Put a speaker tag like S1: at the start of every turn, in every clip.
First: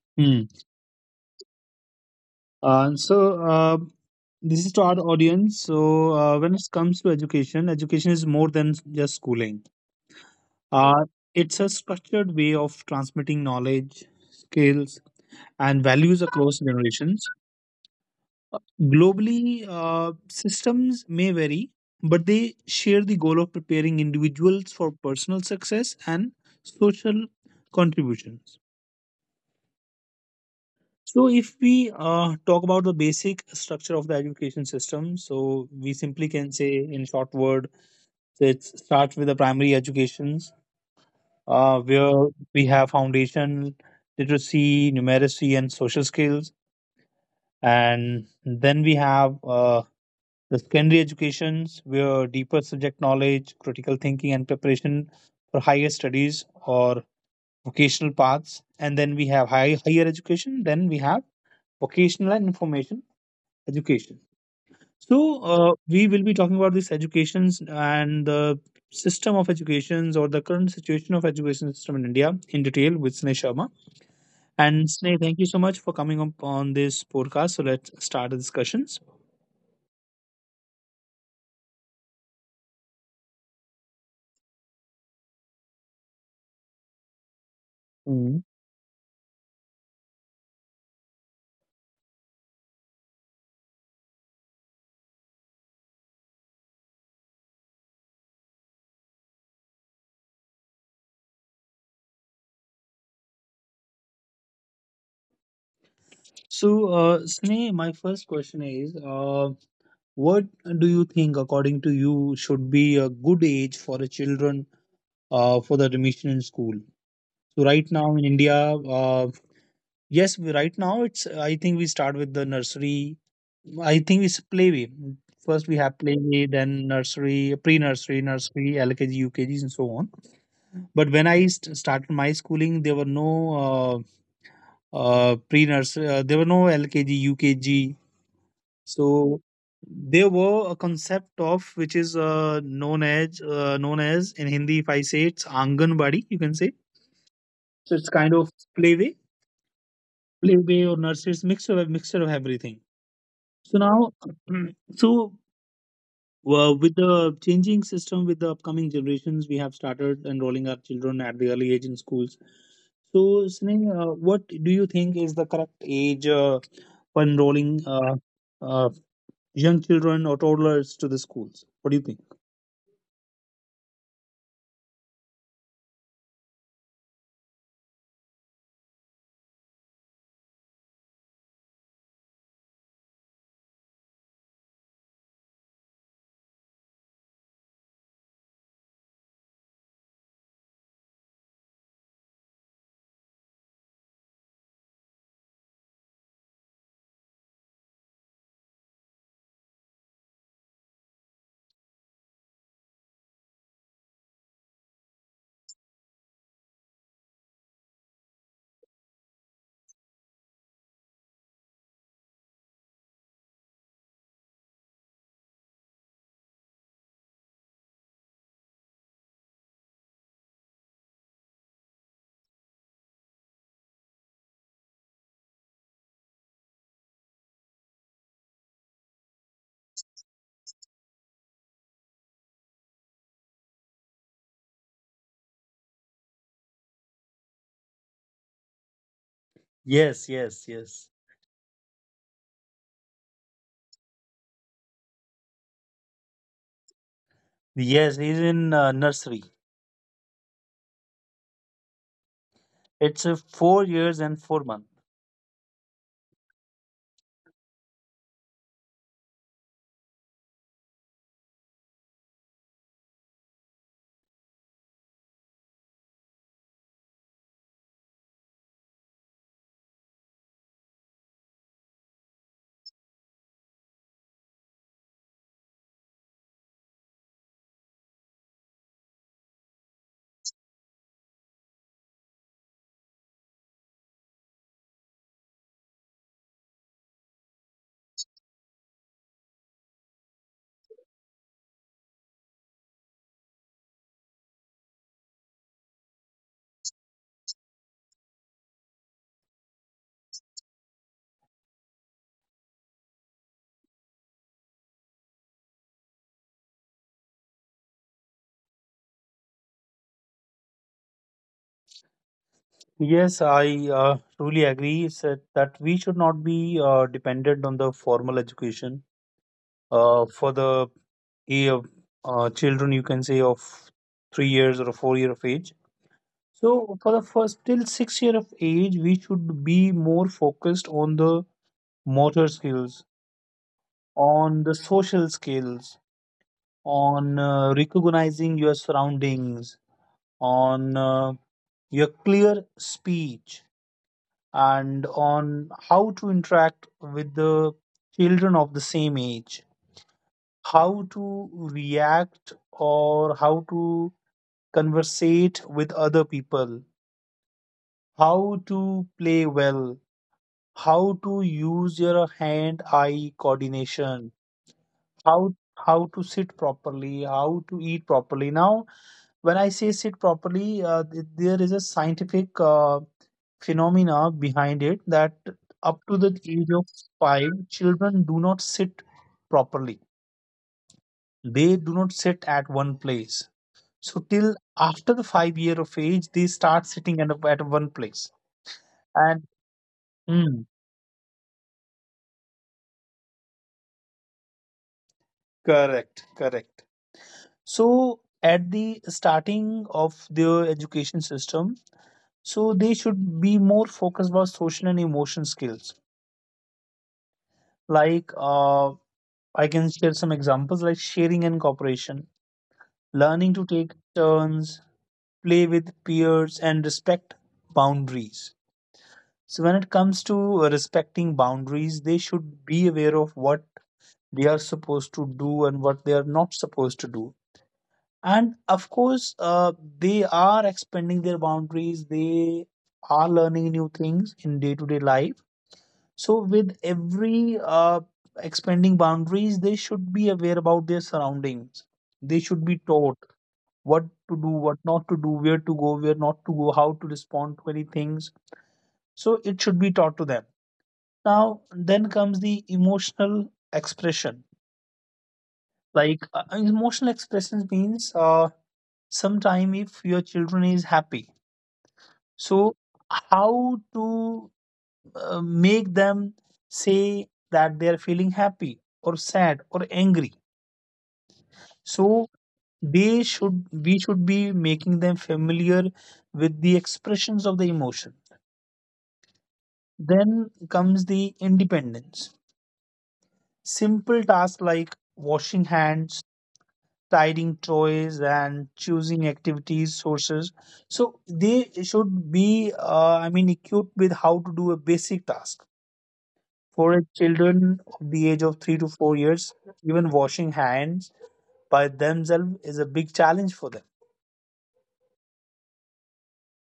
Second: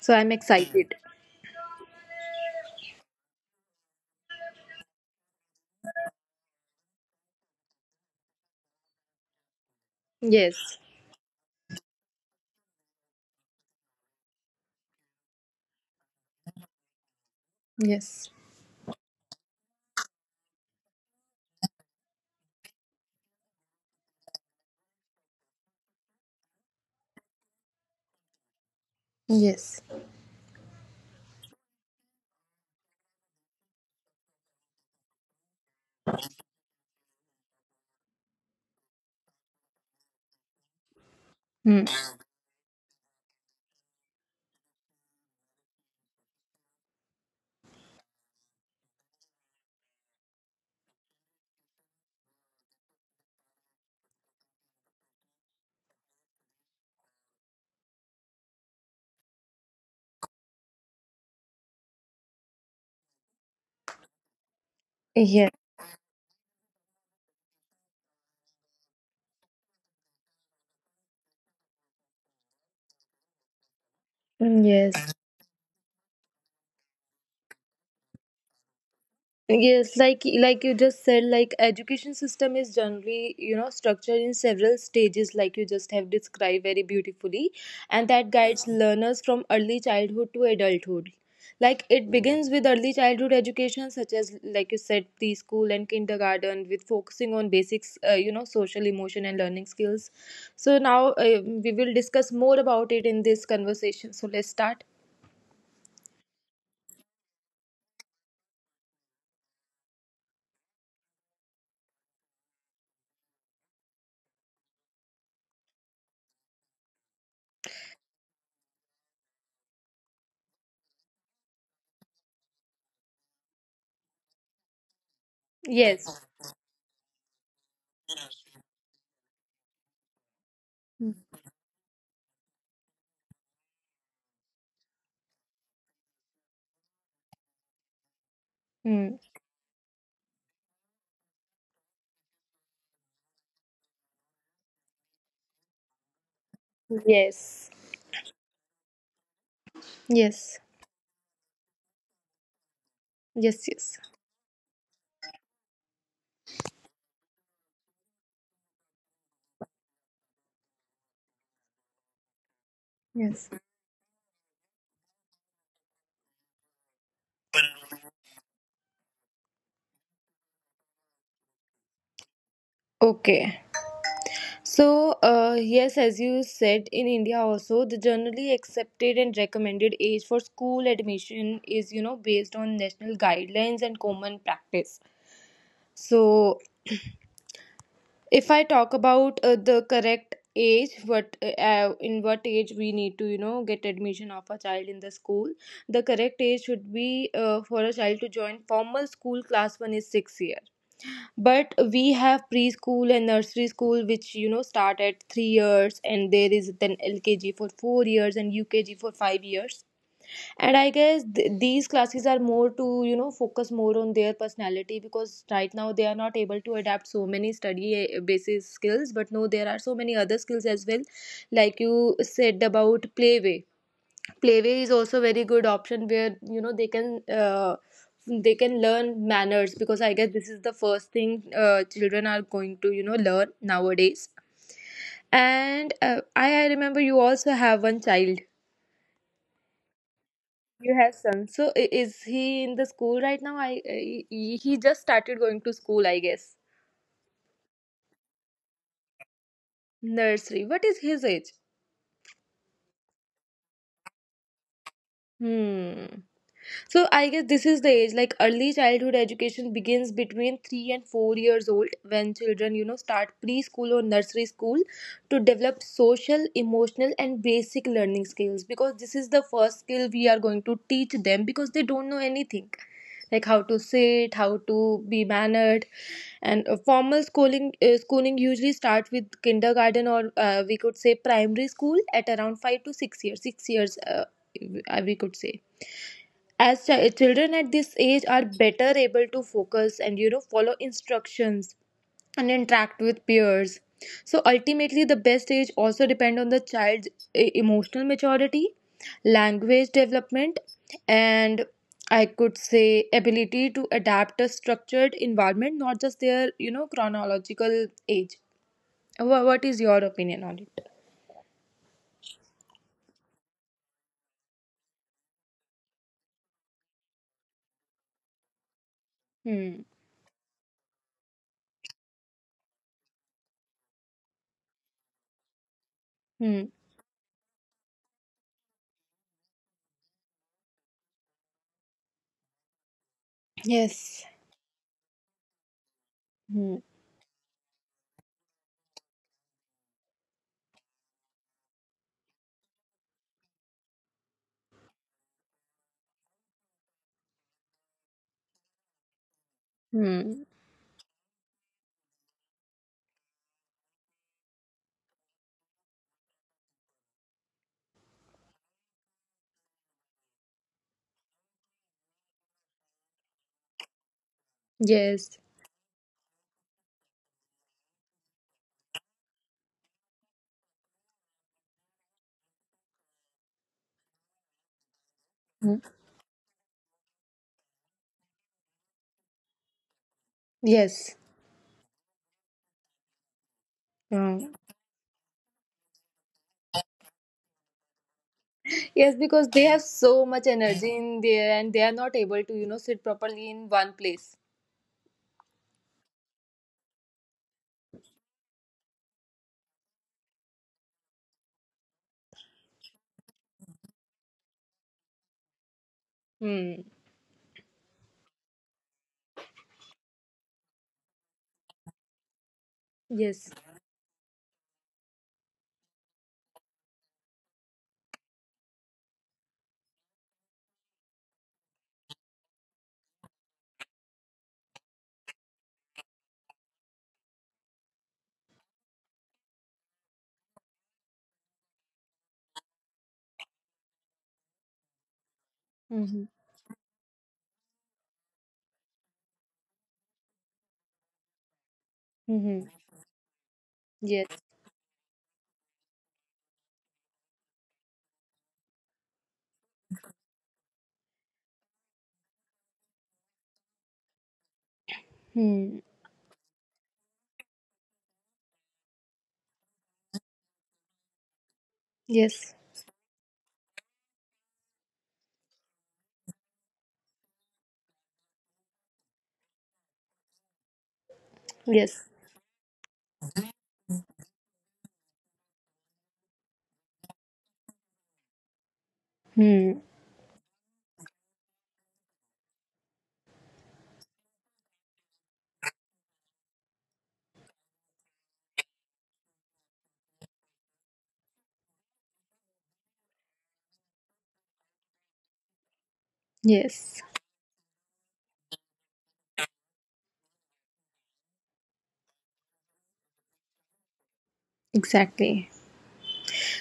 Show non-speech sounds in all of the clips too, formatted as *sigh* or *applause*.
S1: So I'm
S2: Hmm.
S1: excited.
S2: Uh, so uh, this is to our audience. When it comes to education, education is more than just schooling.
S1: Yes.
S2: Uh, it's a structured way of transmitting knowledge, skills, and values across generations.
S1: Yes.
S2: Globally, systems may vary, but they share the goal of preparing individuals for personal success and social contributions.
S1: Yes.
S2: So, if we talk about the basic structure of the education system, so we simply can say in short word, so it starts with the primary educations
S1: Hmm.
S2: where we have foundation literacy, numeracy, and social skills. And then we have the secondary educations, where deeper subject knowledge, critical thinking, and preparation for higher studies or vocational paths. And then we have higher education. Then we have vocational and information education. So
S1: Yes.
S2: we will be talking about these educations and the system of educations or the current situation of education system in India in detail with Sneh Sharma.
S1: Hmm.
S2: And
S1: Yes.
S2: Sneh, thank you so much for coming up on this podcast. So let's start the discussions.
S1: Yes, like you just said, like education system is generally, you know, structured in several stages, like you just have described very beautifully, and that
S2: Mm.
S1: guides, yeah, learners from early childhood to adulthood. Like it begins with early childhood education, such as like you said, preschool and kindergarten, with focusing on basics, you know, social, emotion, and learning skills. So now uh, we will discuss more about it in this conversation. So let's start.
S2: So, Sneh, my first question is, what do you think, according to you, should be a good age for the children for the admission in school? So, right now in India, yes, we- right now it's. I think we start with the nursery. I think it's playway. First, we have
S1: Yes.
S2: playway, then nursery, pre-nursery, nursery, LKG, UKGs, and so on. But when I started my schooling, there were no there were no LKG, UKG.
S1: Mm.
S2: So there were a concept of which is known as in Hindi, if I say it's Anganwadi, you can say.
S1: Yes.
S2: So it's kind of playway,
S1: Yes.
S2: playway or nursery, mixture of everything.
S1: Yes.
S2: So
S1: Yes.
S2: now, *clears throat* so well, with the changing system, with the upcoming generations, we have started enrolling our children at the early age in schools. So,
S1: Yes.
S2: Sneh, what do you think is the correct age for enrolling uh, young children or toddlers to the schools? What do you think?
S1: Okay. So, yes, as you said, in India also, the generally accepted and recommended age for school admission is, you know, based on national guidelines and common practice. So, if I talk about the correct age, what in what age we need to, you know, get admission of a child in the school, the correct age should be for a child to join formal school class one is 6 years, but we have preschool and nursery school which, you know, start at 3 years, and there is then LKG for 4 years and UKG for 5 years. And I guess these classes are more to, you know, focus more on their personality, because right now they are not able to adapt so many study, basis skills, but no, there are so many other skills as well, like you said about playway. Playway is also very good option, where, you know, they can learn manners, because I guess this is the first thing children are going to, you know, learn nowadays. And I remember you also have one child.
S2: Yes, yes, yes.
S1: You have son. So is he in the school right now? I, he just started going to school, I guess.
S2: Yes, he's in nursery.
S1: Nursery. What is his age?
S2: It's 4 years and 4 months.
S1: Hmm. So I guess this is the age, like early childhood education begins between 3 and 4 years old, when children, you know, start preschool or nursery school to develop social, emotional, and basic learning skills, because this is the first skill we are going to teach them, because they don't know anything, like how to sit, how to be mannered. And formal schooling usually start with kindergarten, or we could say primary school at around 5 to 6 years, 6 years, we could say, as children at this age are better able to focus and, you know, follow instructions and interact with peers. So ultimately the best age also depend on the child's emotional maturity, language development, and, I could say, ability to adapt a structured environment, not just their, you know, chronological age. What is your opinion on it?
S2: Yes, I truly agree that we should not be dependent on the formal education
S1: Hmm.
S2: for the eh, uh, children, you can say, of 3 years or 4 year of age,
S1: Hmm.
S2: so for the first till 6 year of age we should be more focused on the motor skills,
S1: Yes.
S2: on the social skills,
S1: Hmm.
S2: on recognizing your surroundings, on your clear speech, and on how to interact with the children of the same age,
S1: Hmm.
S2: how to react, or how to conversate with other people, how to play well, how to use your hand-eye coordination,
S1: Yes.
S2: how to sit properly, how to eat properly. Now, when I say sit properly, there is a scientific phenomena behind it that
S1: Hmm.
S2: up to the age of 5, children do not sit properly.
S1: Yes.
S2: They do not sit at one place. So
S1: Hmm.
S2: till after the 5 year of age, they start sitting at, at one place
S1: Yes,
S2: and.
S1: because they have so much
S2: Mm,
S1: energy in there and they are not able to, you know, sit properly in one place.
S2: correct, correct. So at the starting of their education system, so they should be more focused about social and emotion skills.
S1: Hmm.
S2: Like I can share some examples like sharing and cooperation,
S1: Yes.
S2: learning to take turns, play with peers, and respect boundaries. So when it comes to respecting boundaries, they should be aware of what they are supposed to do and what they are not supposed to do, and of course they are expanding their boundaries, they are learning new things in day-to-day life,
S1: Mm-hmm.
S2: so with every expanding boundaries they should be aware about their surroundings, they should
S1: Mm-hmm.
S2: be taught what
S1: Yes.
S2: to do, what not to do, where to go, where not to go, how to respond to any things, so it should be taught to them. Now then comes the emotional expression.
S1: Hmm.
S2: Like emotional expressions means sometime if your children is happy.
S1: Yes.
S2: So, how to make them say that they are feeling happy or sad or angry?
S1: Yes.
S2: So they should we should be making them familiar with the expressions of the emotion.
S1: Hmm.
S2: Then comes the independence. Simple tasks like washing hands, tidying toys, and choosing activities sources. So they should be, I mean, equipped with how to do a basic task.
S1: Yes.
S2: For children of the age of 3 to 4 years, even washing hands by themselves is a big challenge for them.
S1: Exactly.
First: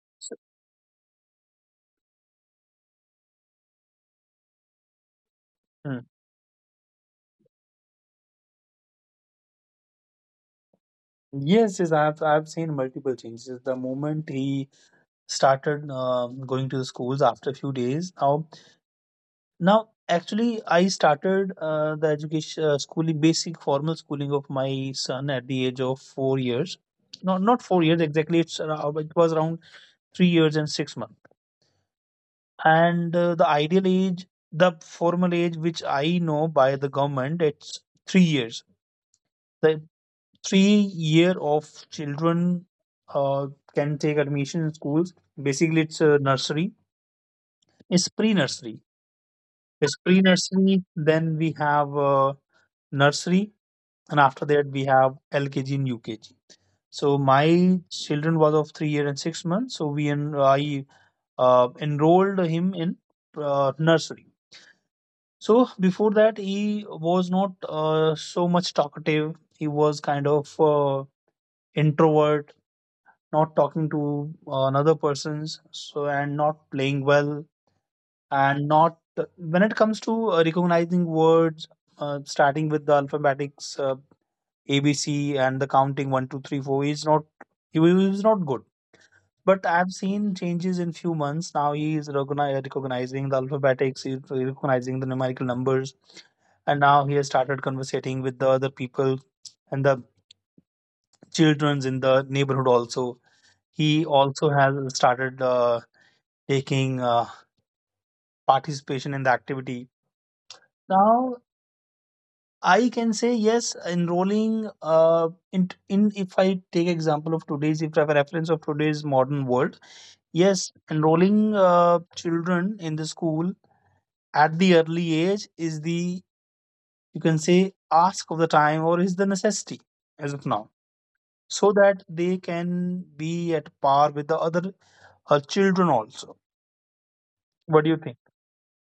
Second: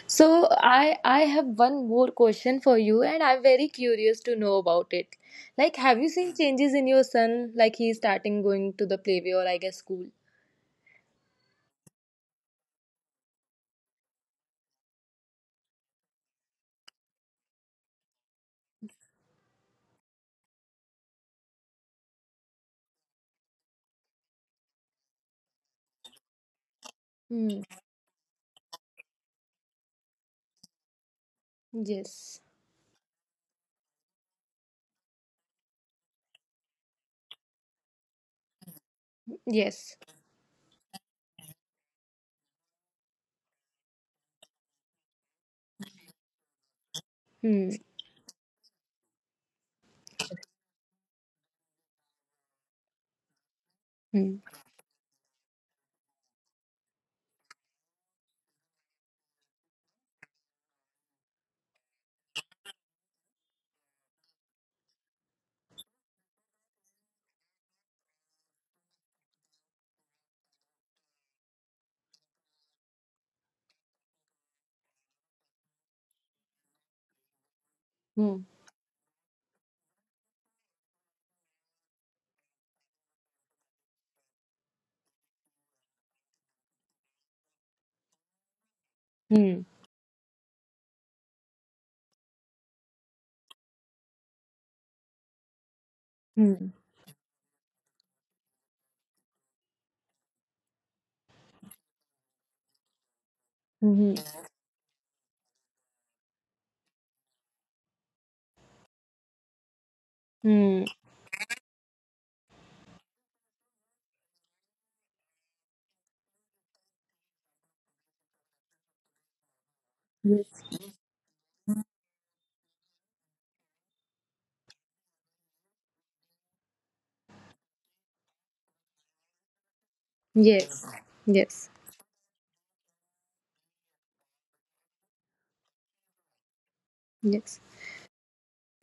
S1: So I have one more question for you and I'm very curious to know about it. Like, have
S2: Hmm.
S1: you seen changes in your son, like he's starting going to the playway, or I guess school?
S2: Yes, yes, I've seen multiple changes. The moment he started going to the schools after a few days, now actually I started the education schooling, basic formal schooling of my son at the age of 4 years. Not
S1: Hmm.
S2: 4 years exactly. It's around, it was around 3 years and 6 months.
S1: Yes.
S2: And the ideal age, the formal age which I know by the government, it's 3 years. The
S1: Yes.
S2: 3 year of children uh, can take admission in schools. Basically it's a nursery.
S1: Hmm.
S2: It's pre-nursery it's pre-nursery. Then we have nursery, and
S1: Hmm.
S2: after that we have LKG and UKG. So my children was of 3 year and 6 months. So I enrolled him in nursery. So before that, he was not so much talkative. He was kind of introvert, not talking to another persons. So, and not playing well,
S1: Hmm.
S2: and not when it comes to recognizing words, starting with the alphabetics, ABC, and the counting one, two, three, four. He was not good.
S1: Hmm.
S2: But I've seen changes in few months. Now he is recognizing the alphabetics, he's recognizing the numerical numbers,
S1: Hmm.
S2: and now he has started conversating with the other people and the childrens in the neighborhood also. He
S1: Hmm.
S2: also has started taking participation in the activity.
S1: Hmm.
S2: Now I can say yes, enrolling in if I take example of today's, if I have a reference of today's modern world,
S1: Yes.
S2: yes, enrolling children in the school at the early age is the, you can say, ask of the time or is the necessity as of now,
S1: Yes. Yes.
S2: so that they can be at par with the other her children also.
S1: Yes.
S2: What do you think?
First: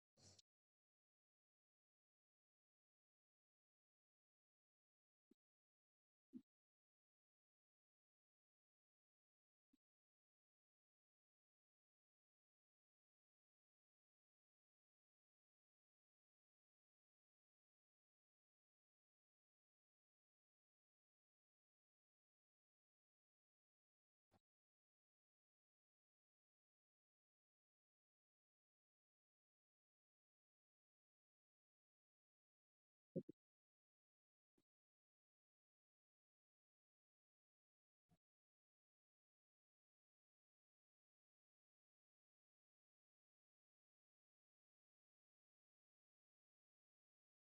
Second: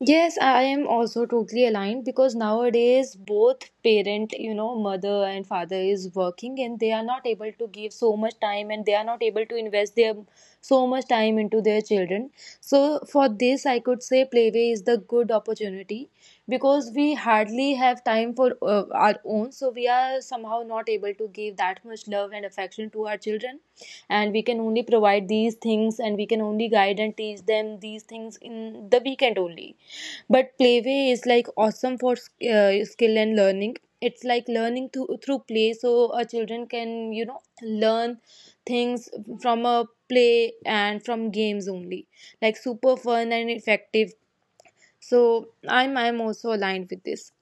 S1: Yes, I am also totally aligned, because nowadays both parent, you know, mother and father is working, and they are not able to give so much time, and they are not able to invest their so much time into their children. So for this, I could say Playway is the good opportunity, because we hardly have time for our own. So we are somehow not able to give that much love and affection to our children, and we can only provide these things and we can only guide and teach them these things in the weekend only. But playway is like awesome for skill and learning. It's like learning through play, so children can, you know, learn things from a play and from games only. Like super fun and effective. So I'm also aligned with this.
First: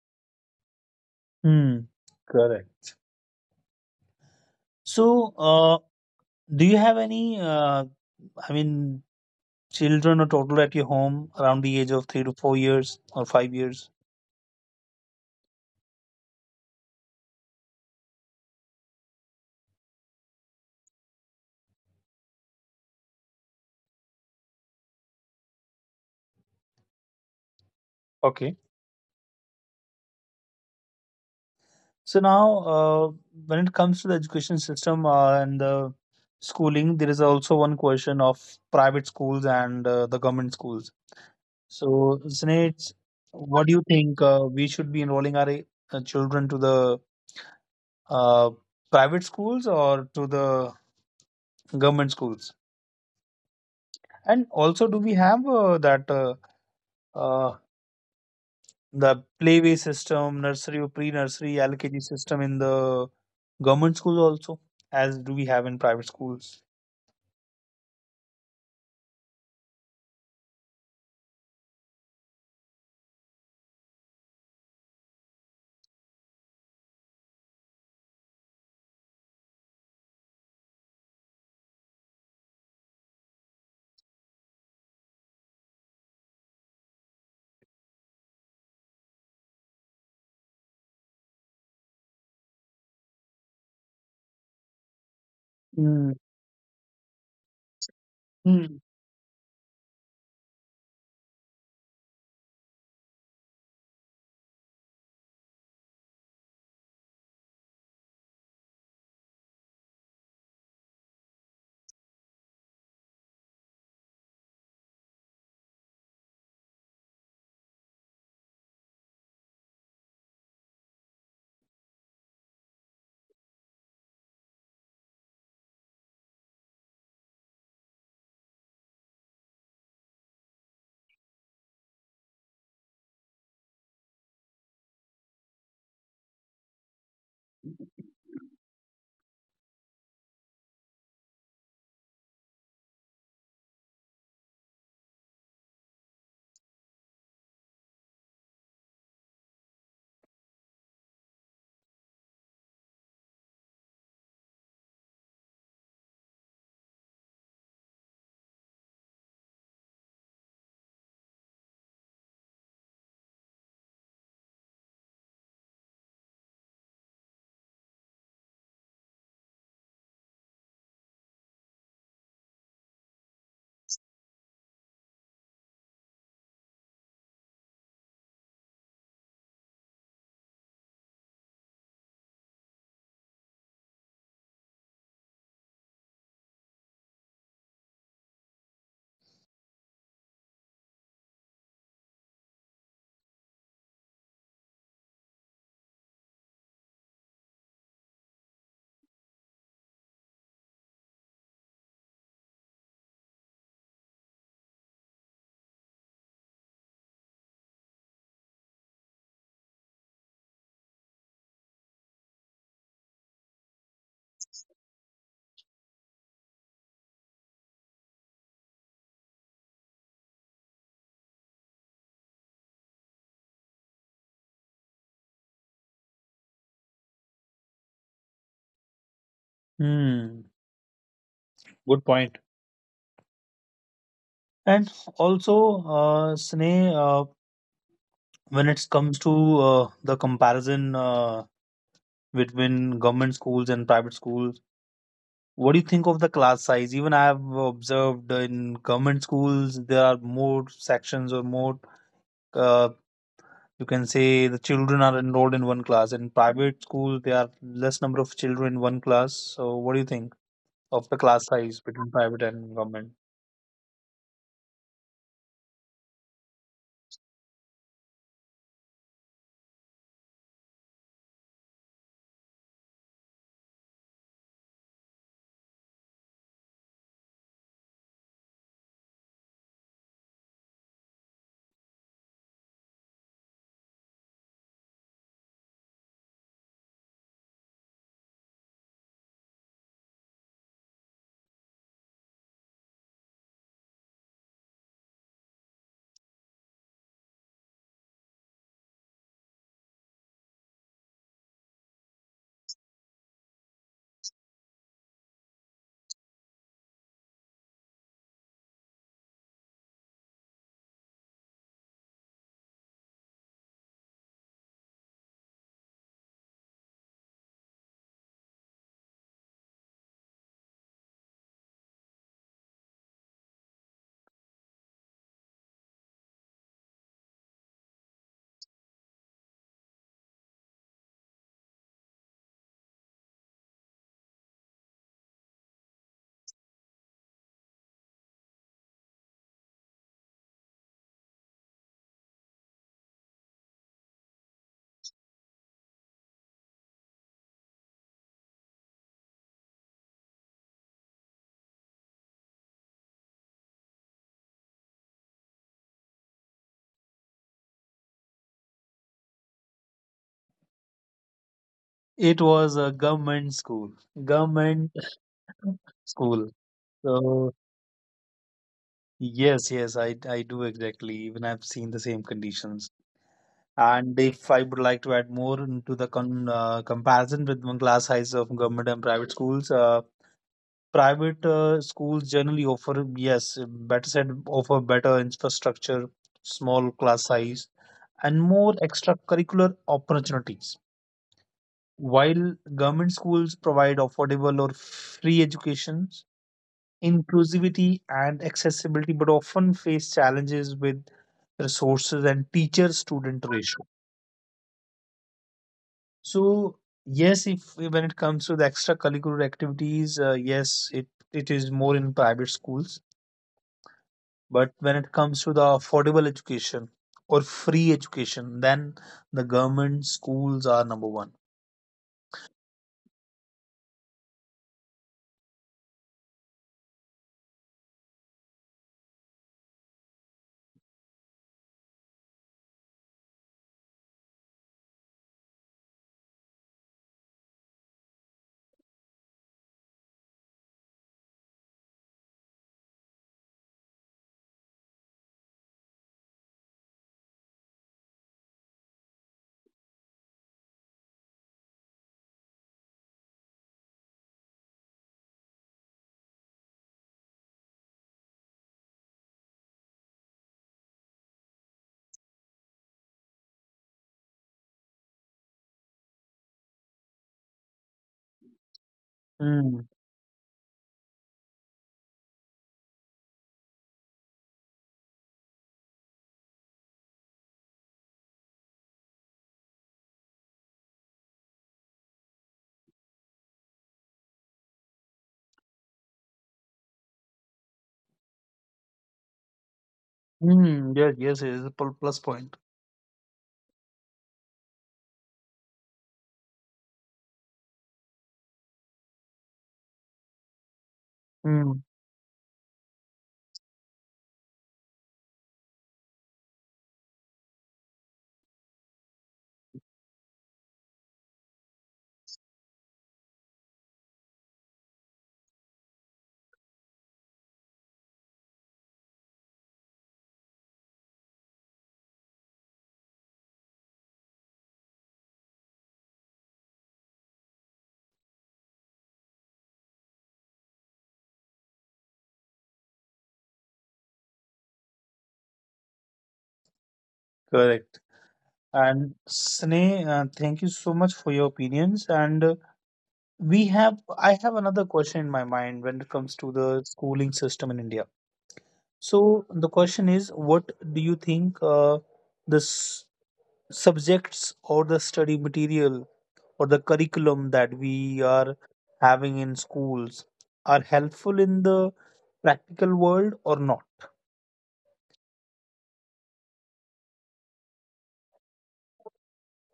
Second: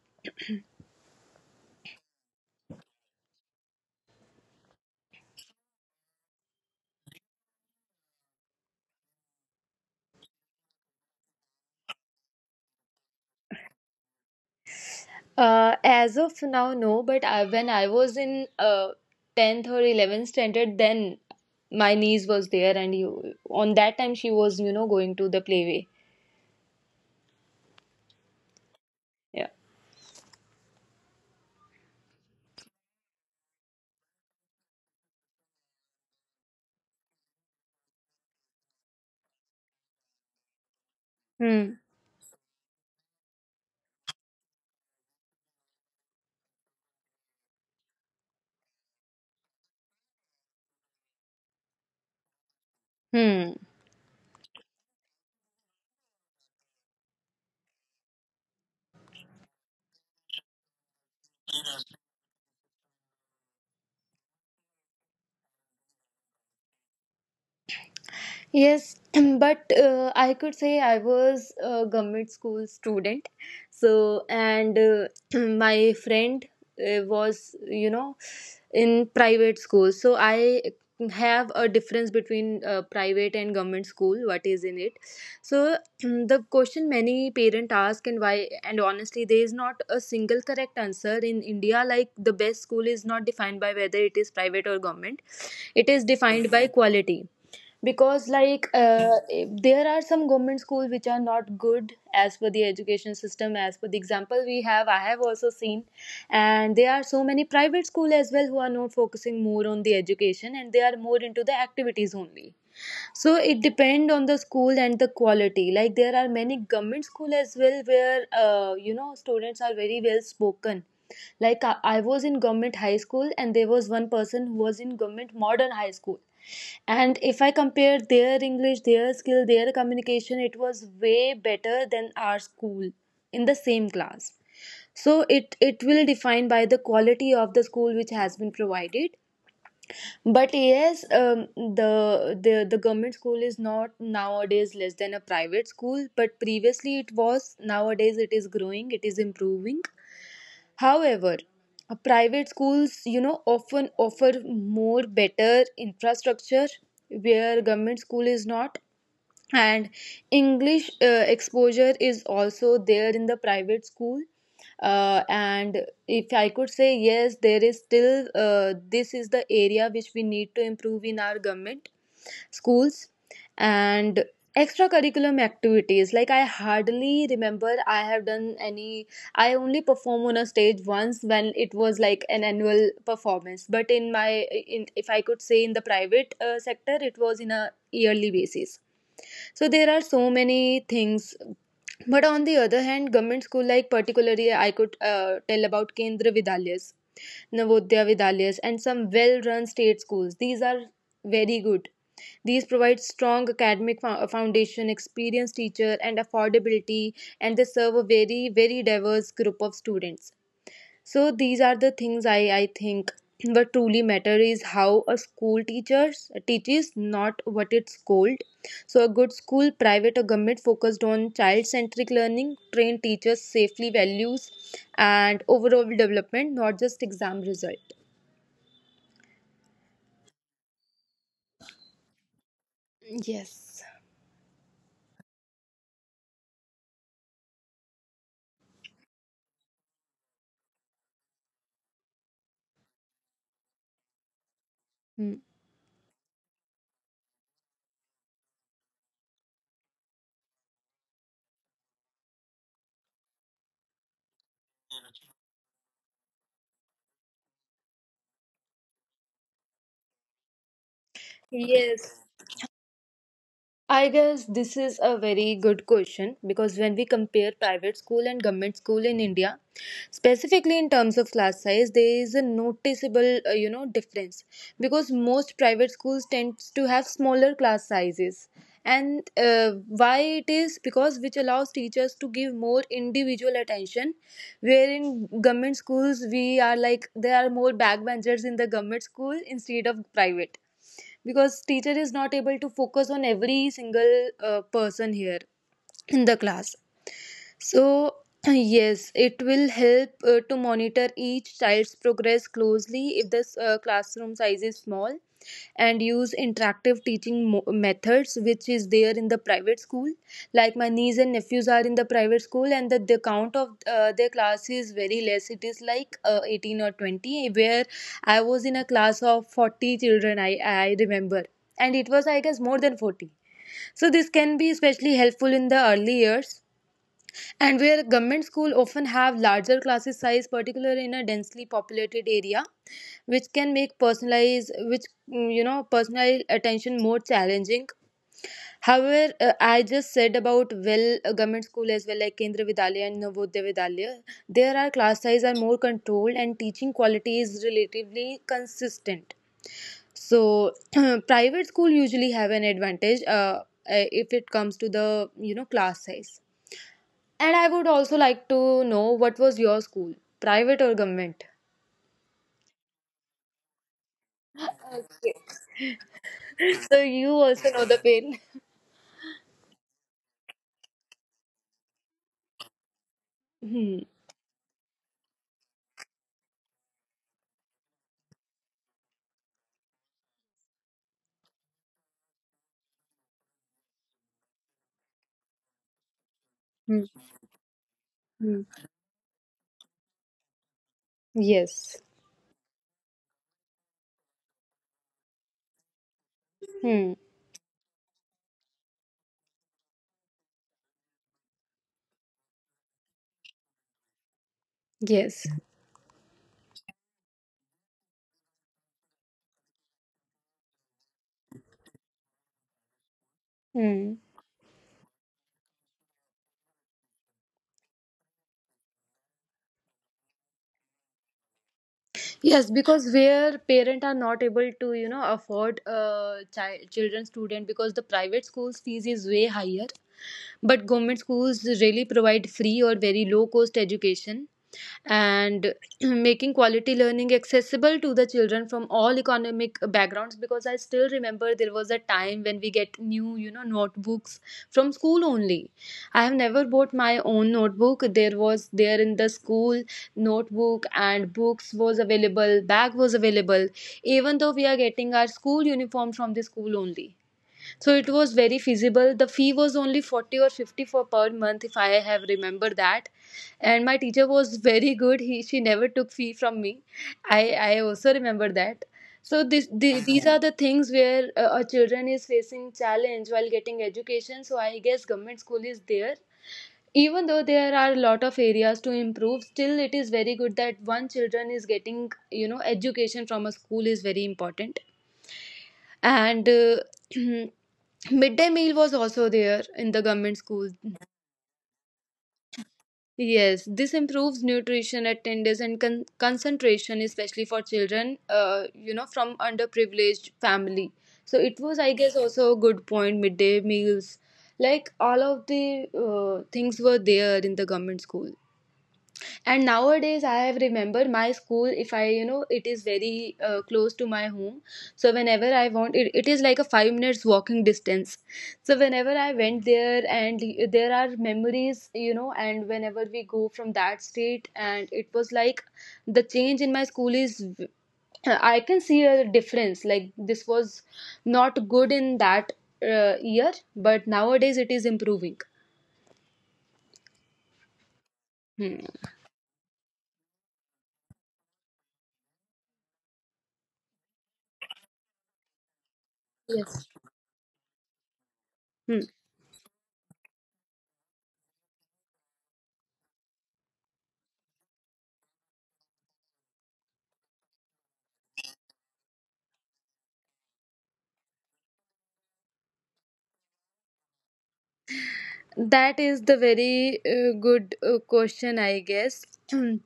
S2: Hmm. Correct. So do you have any i mean children or toddler at your home around the age of 3 to 4 years or 5 years?
S1: As of now, no. But I, when I was in 10th or 11th standard, then my niece was there, and you on that time she was, you know, going to the playway.
S2: Okay.
S1: Yeah.
S2: So now, when it comes to the education system and the schooling, there is also one question of private schools and the government schools.
S1: Hmm.
S2: So, Sneh, what do you think we should be enrolling our children to the uh, private schools or to the government schools?
S1: Hmm.
S2: And also, do we have that uh, the playway system, nursery or pre-nursery, LKG system in the government schools also, as do we have in private schools?
S1: Yes, *clears throat* but I could say I was a government school student. So, and *clears throat* my friend was, you know, in private school. So, I have a difference between private and government school, what is in it. So, *clears throat* the question many parents ask, and why, and honestly, there is not a single correct answer in India. Like, the best school is not defined by whether it is private or government, it is
S2: Mm.
S1: defined by quality, because like
S2: Mm.
S1: there are some government schools which are not good as per the education system, as per the example we have, I have also seen. And there are so many private school as well who are not focusing more on the education, and they are more into the activities only. So it depend on the school and the quality. Like there are many government school as well where you know, students are very well spoken, like I was in government high school, and there was one person who was in government modern high school, and if I compare their English, their skill, their communication, it was way better than our school in the same class. So it will define by the quality of the school which has been provided. But yes, the government school is not nowadays less than a private school. But previously it was. Nowadays it is growing. It is improving. However, private schools, you know, often offer more better infrastructure, where government school is not, and English exposure is also there in the private school. And if I could say yes, there is still this is the area which we need to improve in our government schools. And extracurriculum activities, like I hardly remember I have done any. I only perform on a stage once, when it was like an annual performance, but in my, in, if I could say, in the private sector, it was in a yearly basis. So there are so many things, but on the other hand, government school, like particularly I could tell about Kendra Vidyalayas, Navodaya Vidyalayas, and some well run state schools, these are very good. These provide strong academic foundation, experienced teacher, and affordability, and they serve a very, very diverse group of students. So these are the things. I think what truly matter is how a school teachers teaches, not what it's called. So a good school, private or government, focused on child-centric learning, trained teachers, safely values, and overall development, not just exam result.
S2: Mm, good point.
S1: Yes.
S2: And also, Sneh, when it comes to the comparison between government schools and private schools,
S1: Hmm.
S2: what do you think of the class size? Even I have observed in government schools, there are more sections or more, uh, you can say, the children are enrolled in one class. In private schools, there are less number of children in one class. So, what do you think of the class size between
S1: Yes.
S2: private and government?
S1: I guess this is a very good question, because when we compare private school and government school in India, specifically in terms of class size, there is a noticeable, you know, difference, because most private schools tend to have smaller class sizes. And why it is because which allows teachers to give more individual attention, where in government schools we are like there are more backbenchers in the government school instead of private, because teacher is not able to focus on every single person here in the class. So, *laughs* *clears throat* yes, it will help to monitor each child's progress closely if the classroom size is small, and use interactive teaching methods, which is there in the private school. Like my niece and nephews are in the private school, and the count of their class is very less. It is like 18 or 20, where I was in a class of 40 children, I remember, and it was I guess more than 40. So this can be especially helpful in the early years. And where government school often have larger classes size, particularly in a densely populated area, which can make personalized, which, mm, you know, personalized attention more challenging. However, I just said about well government school as well, like Kendra Vidyalaya and Navodaya Vidyalaya, there are class size are more controlled and teaching quality is relatively consistent. So *clears throat* private school usually have an advantage if it comes to the, you know, class size. And I would also like to know what was your school, private or government?
S2: It was a government school, government
S1: Okay.
S2: *laughs* school.
S1: *laughs* so you
S2: So
S1: also know the pain.
S2: yes, yes, I do exactly. Even I've seen the same conditions.
S1: Hmm.
S2: And if I would like to add more into the con comparison with the class size of government and private schools generally offer, yes, better said, offer better infrastructure, small
S1: Hmm,
S2: class size, and
S1: hmm.
S2: more extracurricular opportunities.
S1: Yes.
S2: While government schools provide affordable or free education,
S1: Hmm.
S2: inclusivity and accessibility, but often face challenges with resources and teacher student ratio.
S1: Yes.
S2: So, yes, if when it comes to the extracurricular activities, yes, it is more in private schools,
S1: Hmm.
S2: but when it comes to the affordable education or free education, then the government schools are number one.
S1: Yes, because where parents are not able to, you know, afford children student because the private schools fees is way higher, but government schools really provide free or very low cost education and *clears throat* making quality learning accessible to the children from all economic backgrounds. Because I still remember there was a time when we get new, you know, notebooks from school only. I have never bought my own notebook. There was there in the school notebook, and books was available, bag was available, even though we are getting our school uniform from the school only. So it was very feasible. The fee was only 40 or 50 for per month, if I have remember that. And my teacher was very good. He she never took fee from me. I I also remember that. So
S2: Mm.
S1: these are the things where a children is facing challenge while getting education. So I guess government school is there. Even though there are a lot of areas to improve, still it is very good that one children is getting, you know, education from a school is very important. And *clears throat* Midday meal was also there in the government schools.
S2: Mm. Yes, yes, it is a plus point.
S1: Yes, this improves nutrition, attendance, and concentration, especially for children, you know, from underprivileged family. So it was,
S2: Mm.
S1: I guess, also a good point, midday meals. Like all of the things were there in the government school. And nowadays I have remember my school, if I, you know, it is very close to my home, so whenever I want it, it is like a 5 minutes walking distance. So whenever I went there, and there are memories, you know, and whenever we go from that street, and it was like the change in my school is I can see a difference. Like this was not good in that year, but nowadays it is improving.
S2: Correct.
S1: Hmm.
S2: And Sneh, thank you so much for your opinions. And we have I have another question in my mind when it comes to
S1: Yes.
S2: the schooling system in India.
S1: Hmm.
S2: So the question is, what do you think, the subjects or the study material or the curriculum that we are having in schools, are helpful in the practical world or not?
S1: That is the very good question, I guess. *clears throat* And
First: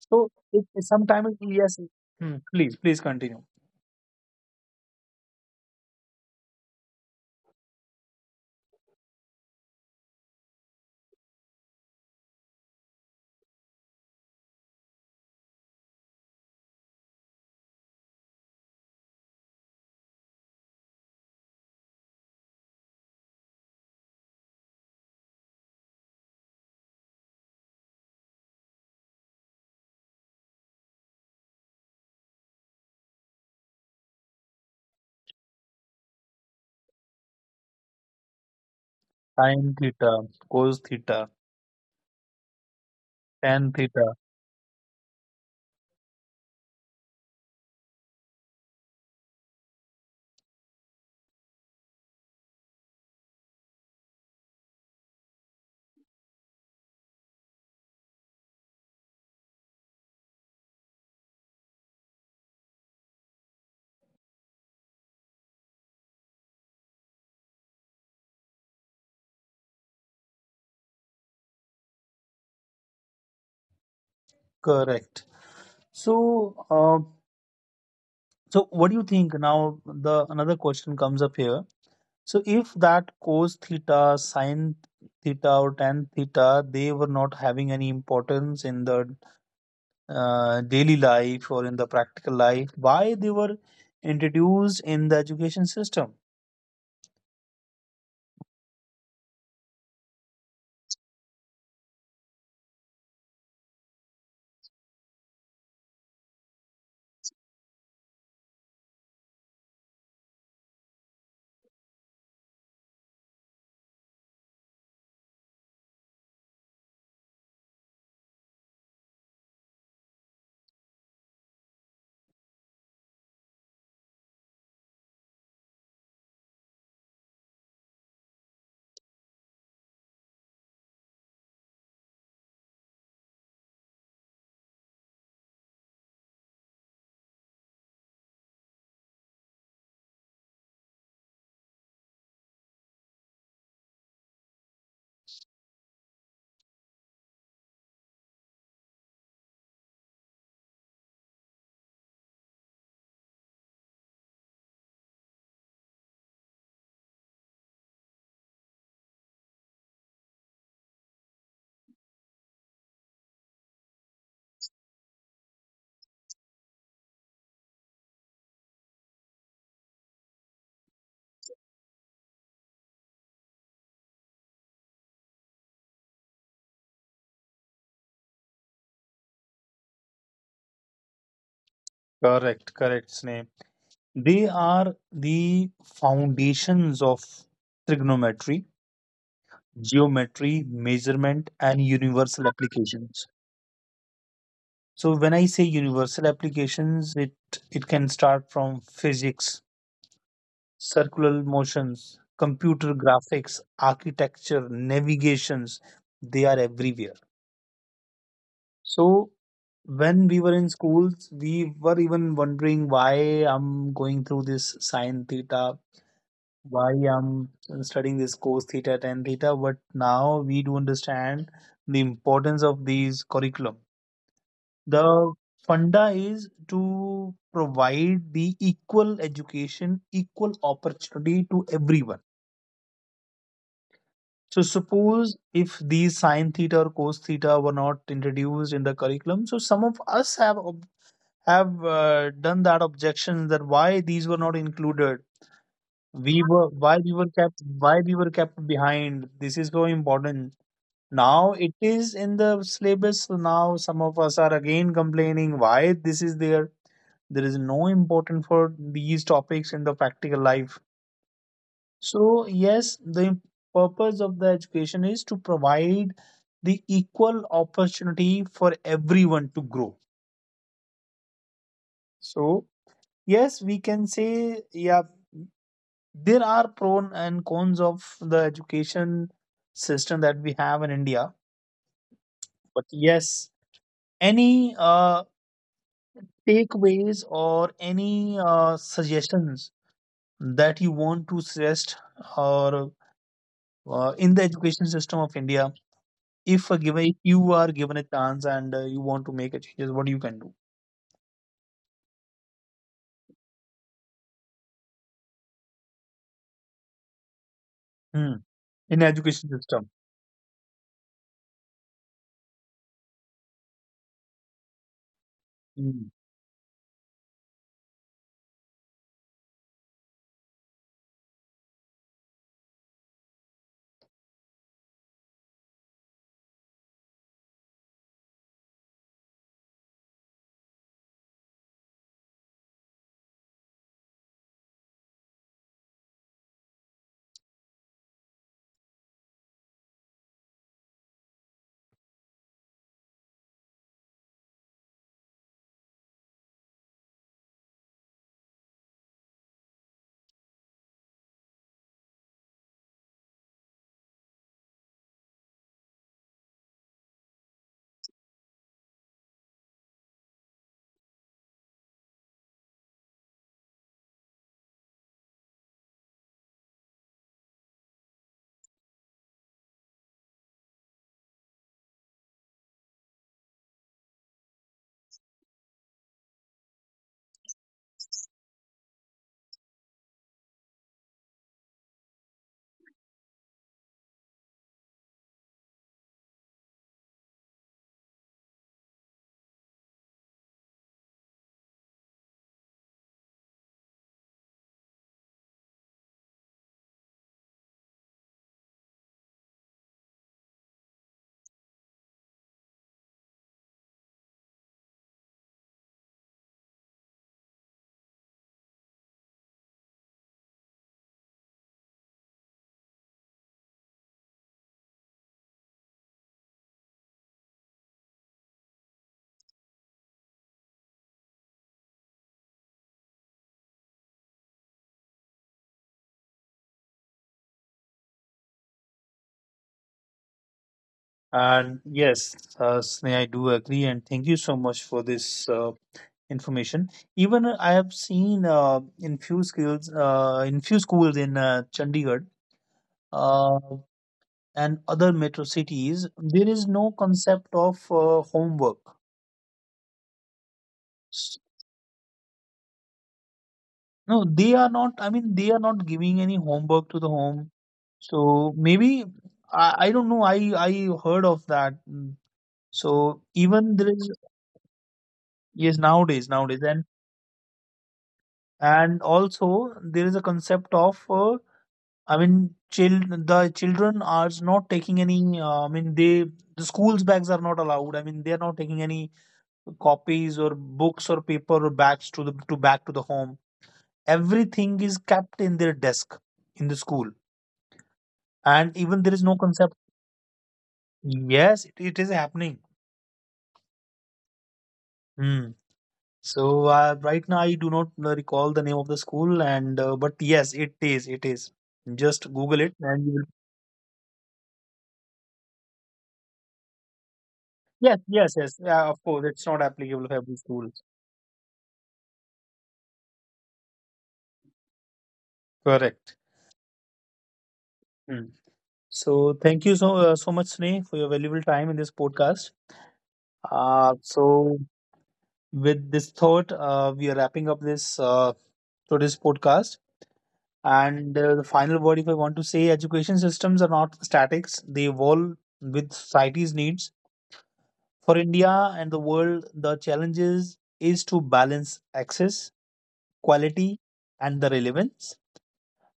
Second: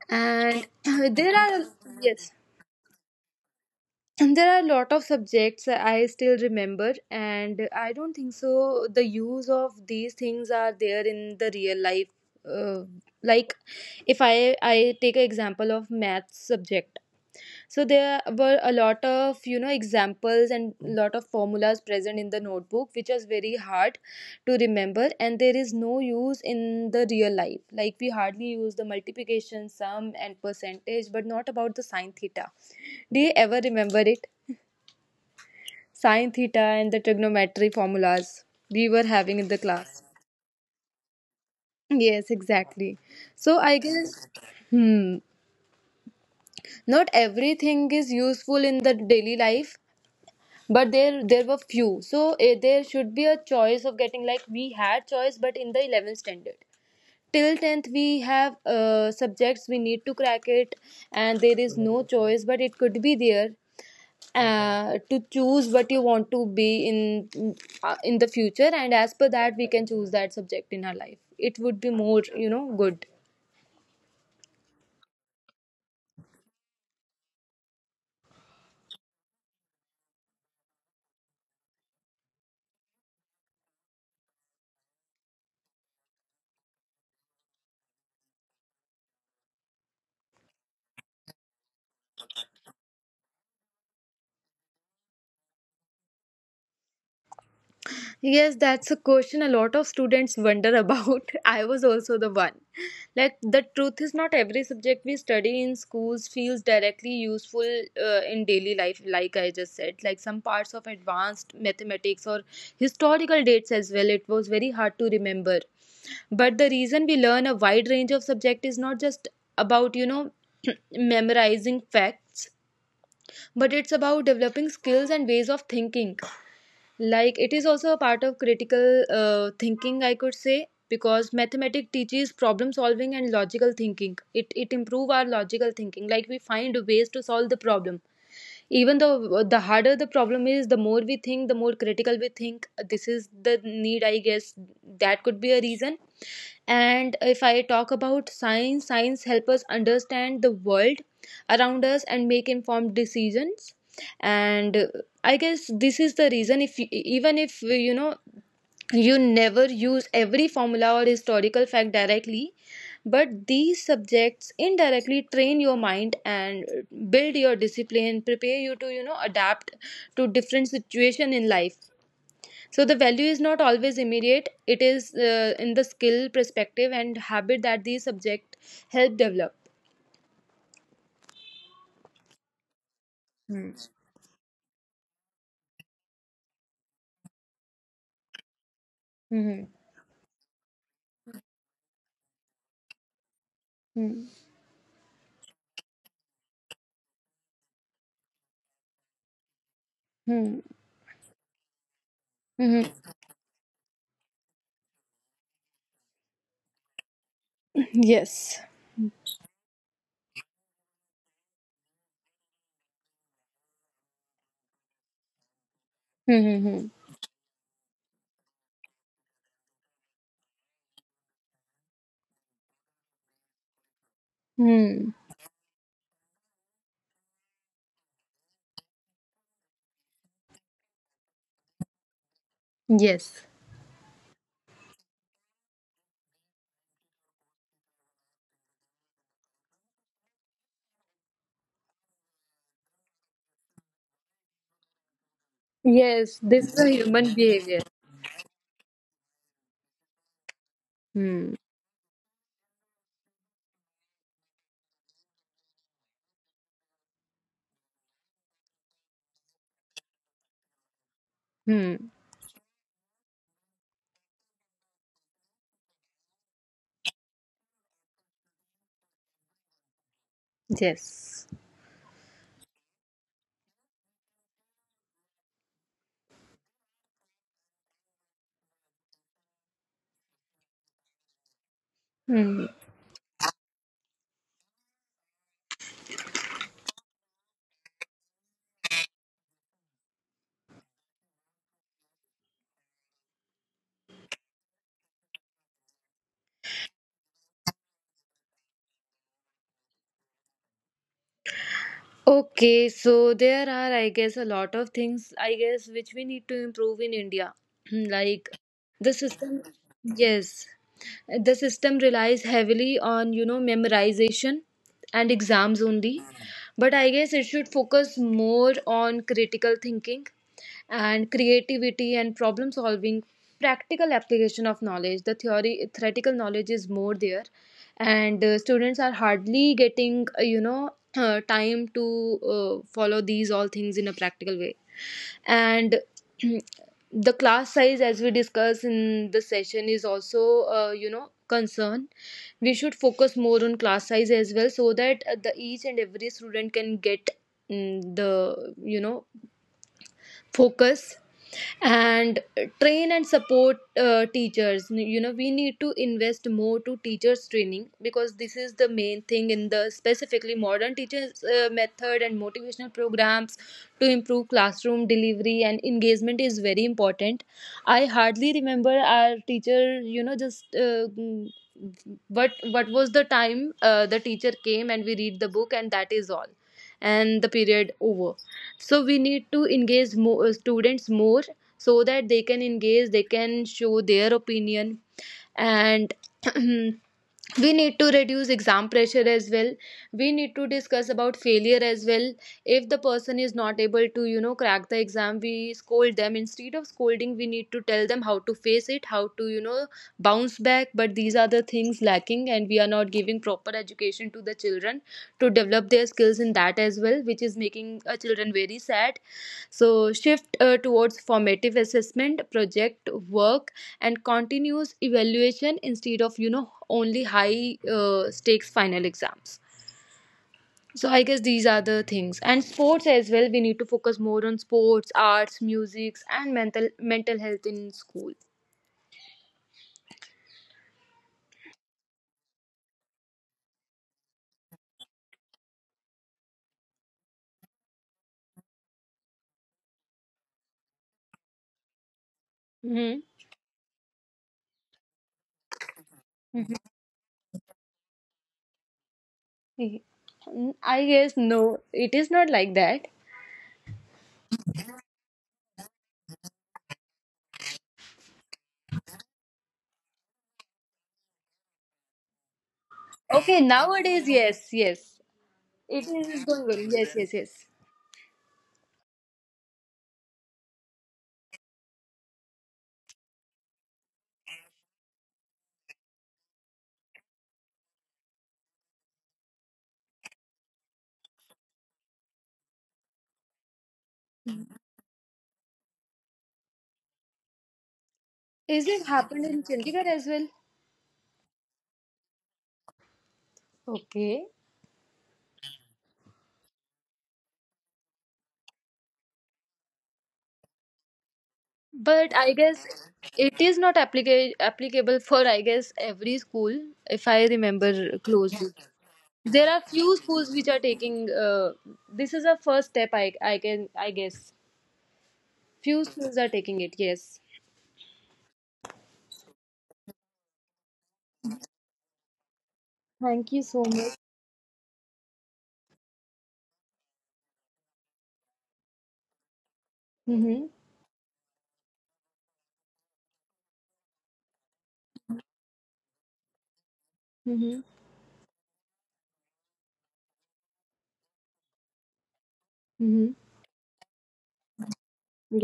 S2: So it,
S1: *clears throat*
S2: sometimes
S1: there are,
S2: yes.
S1: yes,
S2: Hmm, please continue.
S1: and there are a lot of subjects that I still remember, and I don't think so. The use of these things are there in the real life. Uh, like, if I take an example of math subject, so there were a lot of, you know, examples and lot of formulas present in the notebook, which was very hard to remember, and there is no use in the real life. Like we hardly use the multiplication, sum, and percentage, but not about the sine theta. Do you ever remember it? Sine theta and the trigonometry formulas we were having in the
S2: Sine
S1: class.
S2: theta, cos theta,
S1: Yes, exactly. So
S2: tan
S1: I
S2: theta.
S1: guess, hmm, not everything is useful in the daily life. But there were few. So there should be a choice of getting, like we had choice, but in the 11th standard. Till 10th we have subjects we need to crack it, and there is no choice, but it could be there to choose what you want to be in the future, and as per that we can choose that subject in our life. It would be more, you know, good.
S2: Correct. so uh, So what do you think now? The another question comes up here. So if that cos theta, sine theta, or tan theta, they were not having any importance in the daily life or in the practical life, why they were introduced in the education system?
S1: Yes, that's a question a lot of students wonder about. *laughs* I was also the one. Like, the truth is, not every subject we study in schools feels directly useful in daily life, like I just said. Like, some parts of advanced mathematics or historical dates as well, it was very hard to remember. But the reason we learn a wide range of subject is not just about, you know, *clears throat* memorizing facts, but it's about developing skills and ways of thinking. Like it is also a part of critical thinking, I could say, because mathematics teaches problem solving and logical thinking. It improve our logical thinking, like we find ways to solve the problem. Even though the harder the problem is, the more we think, the more critical we think, this is the need, I guess. That could be a reason. And if I talk about science, science help us understand the world around us and make informed decisions. And I guess this is the reason. If you, even if you know, you never use every formula or historical fact directly, but these subjects indirectly train your mind and build your discipline, prepare you to, you know, adapt to different situation in life. So the value is not always immediate. It is in the skill, perspective, and habit that the subject help develop.
S2: Correct, correct, Sneh. They are the foundations of trigonometry, geometry, measurement, and universal applications. So when I say universal applications, it can start from physics,
S1: Hmm.
S2: circular motions, computer
S1: Hmm.
S2: graphics, architecture, navigations. They are everywhere.
S1: Yes.
S2: So when we were in schools, we were even wondering why I'm going through this sine theta,
S1: Mm-hmm. Hmm.
S2: why I'm studying this cos theta, tan theta. But now we do understand the importance of these curriculum.
S1: Hmm. Hmm.
S2: The funda is to provide the equal education, equal opportunity to everyone.
S1: Yes.
S2: So suppose if these sine theta or cos theta were not introduced in the curriculum, so some of us have have done that objection that why these were not included.
S1: Yes,
S2: We were,
S1: this is a
S2: why we were
S1: human
S2: kept,
S1: behavior.
S2: why we were kept behind. This is so important. Now
S1: Hmm.
S2: it is in the syllabus. So now some of us are again complaining why this is there. There is no importance for these topics in the practical life.
S1: Hmm.
S2: So yes, the purpose of the education is to provide the equal opportunity for everyone to grow.
S1: Yes.
S2: So yes, we can say, yeah, there are pros and cons of the education system that we have in India.
S1: Hmm.
S2: But yes, any takeaways or any suggestions that you want to suggest, or in the education system of India, if you are given a chance and you want to make a changes, what you can do?
S1: Okay, so there are, I guess, a lot of things, I guess, which we need to improve in India. *clears throat*
S2: Hmm,
S1: Like
S2: in
S1: the
S2: education
S1: system.
S2: system.
S1: Yes. The system relies heavily on, you know, memorization and exams
S2: Hmm.
S1: only. But I guess it should focus more on critical thinking and creativity and problem solving, practical application of knowledge. The theory theoretical knowledge is more there, and students are hardly getting you know, time to follow these all things in a practical way. And *clears throat* the class size, as we discussed in the session, is also you know, concern. We should focus more on class size as well, so that the each and every student can get mm, the, you know, focus. And train and support teachers, you know, we need to invest more to teachers training, because this is the main thing. In the specifically modern teachers method and motivational programs to improve classroom delivery and engagement is very important. I hardly remember our teacher, you know, just mm, what was the time the teacher came and we read the book, and that is all, and the period over. So we need to engage more students more, so that they can engage, they can show their opinion. And *clears throat* we need to reduce exam pressure as well. We need to discuss about failure as well. If the person is not able to, you know, crack the exam, we scold them. Instead of scolding, we need to tell them how to face it, how to, you know, bounce back. But these are the things lacking, and we are not giving proper education to the children to develop their skills in that as well, which is making children very sad. So, shift towards formative assessment, project work, and continuous evaluation instead of, you know, only high stakes final exams. So, I guess these are the things. And sports as well, we need to focus more on sports, arts, music, and mental health in school.
S2: And yes, Sneha, I do agree, and thank you so much for this information. Even I have seen in few skills in few schools in Chandigarh.
S1: Hmm.
S2: Uh, and other metro cities, there is no concept of homework.
S1: Mm-hmm. I
S2: S-
S1: guess no, it is not like that.
S2: No, they are not. I mean, they are not giving any homework to the home. So maybe I don't know. I heard of that. Mm. So even
S1: Okay,
S2: there is,
S1: nowadays, yes, yes.
S2: yes, nowadays
S1: It
S2: nowadays
S1: is going well. Yes, yes, yes.
S2: and also there is a concept of I mean, child the children are not taking any I mean, they, the school's bags are not allowed. I mean, they are not taking any copies or books or paper or bags to the to back to the home. Everything is kept in their desk in the school, and even
S1: Is
S2: there is
S1: it
S2: no
S1: happened
S2: concept.
S1: in Chandigarh as well?
S2: Yes, it is happening.
S1: Okay.
S2: Hmm. So right now I do not recall the name of the school, and but yes, it is. It is. Just Google
S1: But
S2: it,
S1: I
S2: and you will.
S1: guess it is not applicable for, I guess, every school, if I
S2: Yes, yes,
S1: remember
S2: yes. Yeah,
S1: closely.
S2: of course, it's not
S1: There
S2: applicable
S1: are
S2: for every
S1: few
S2: school.
S1: schools which are taking this is a first step. I can I guess
S2: Correct.
S1: few schools are taking it. Yes.
S2: Hmm. So thank you so so much, Sneh, for your valuable time in this podcast.
S1: Thank you so much.
S2: So with this thought, we are wrapping up this today's podcast.
S1: Mm-hmm.
S2: And the final word, if I want to say, education systems are not statics; they evolve with society's needs.
S1: Mm-hmm.
S2: For India and the world, the challenges is to balance access,
S1: Mm-hmm.
S2: quality, and the relevance.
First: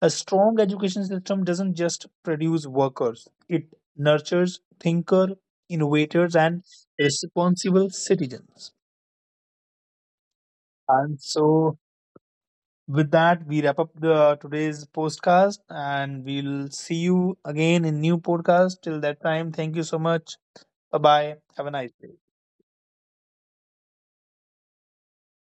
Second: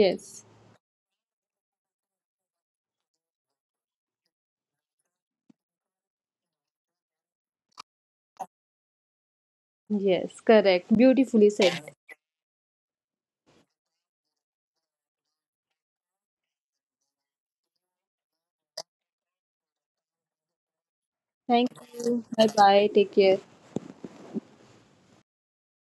S2: A strong education system doesn't just produce workers, it nurtures thinkers, innovators, and responsible citizens.
S1: Yes. Correct.
S2: And
S1: Beautifully
S2: so,
S1: said.
S2: with that, we wrap up the today's podcast, and we'll see you again in new podcast. Till that time, thank you so much. Bye bye. Have
S1: Thank
S2: a nice day.
S1: you. Bye bye. Take care.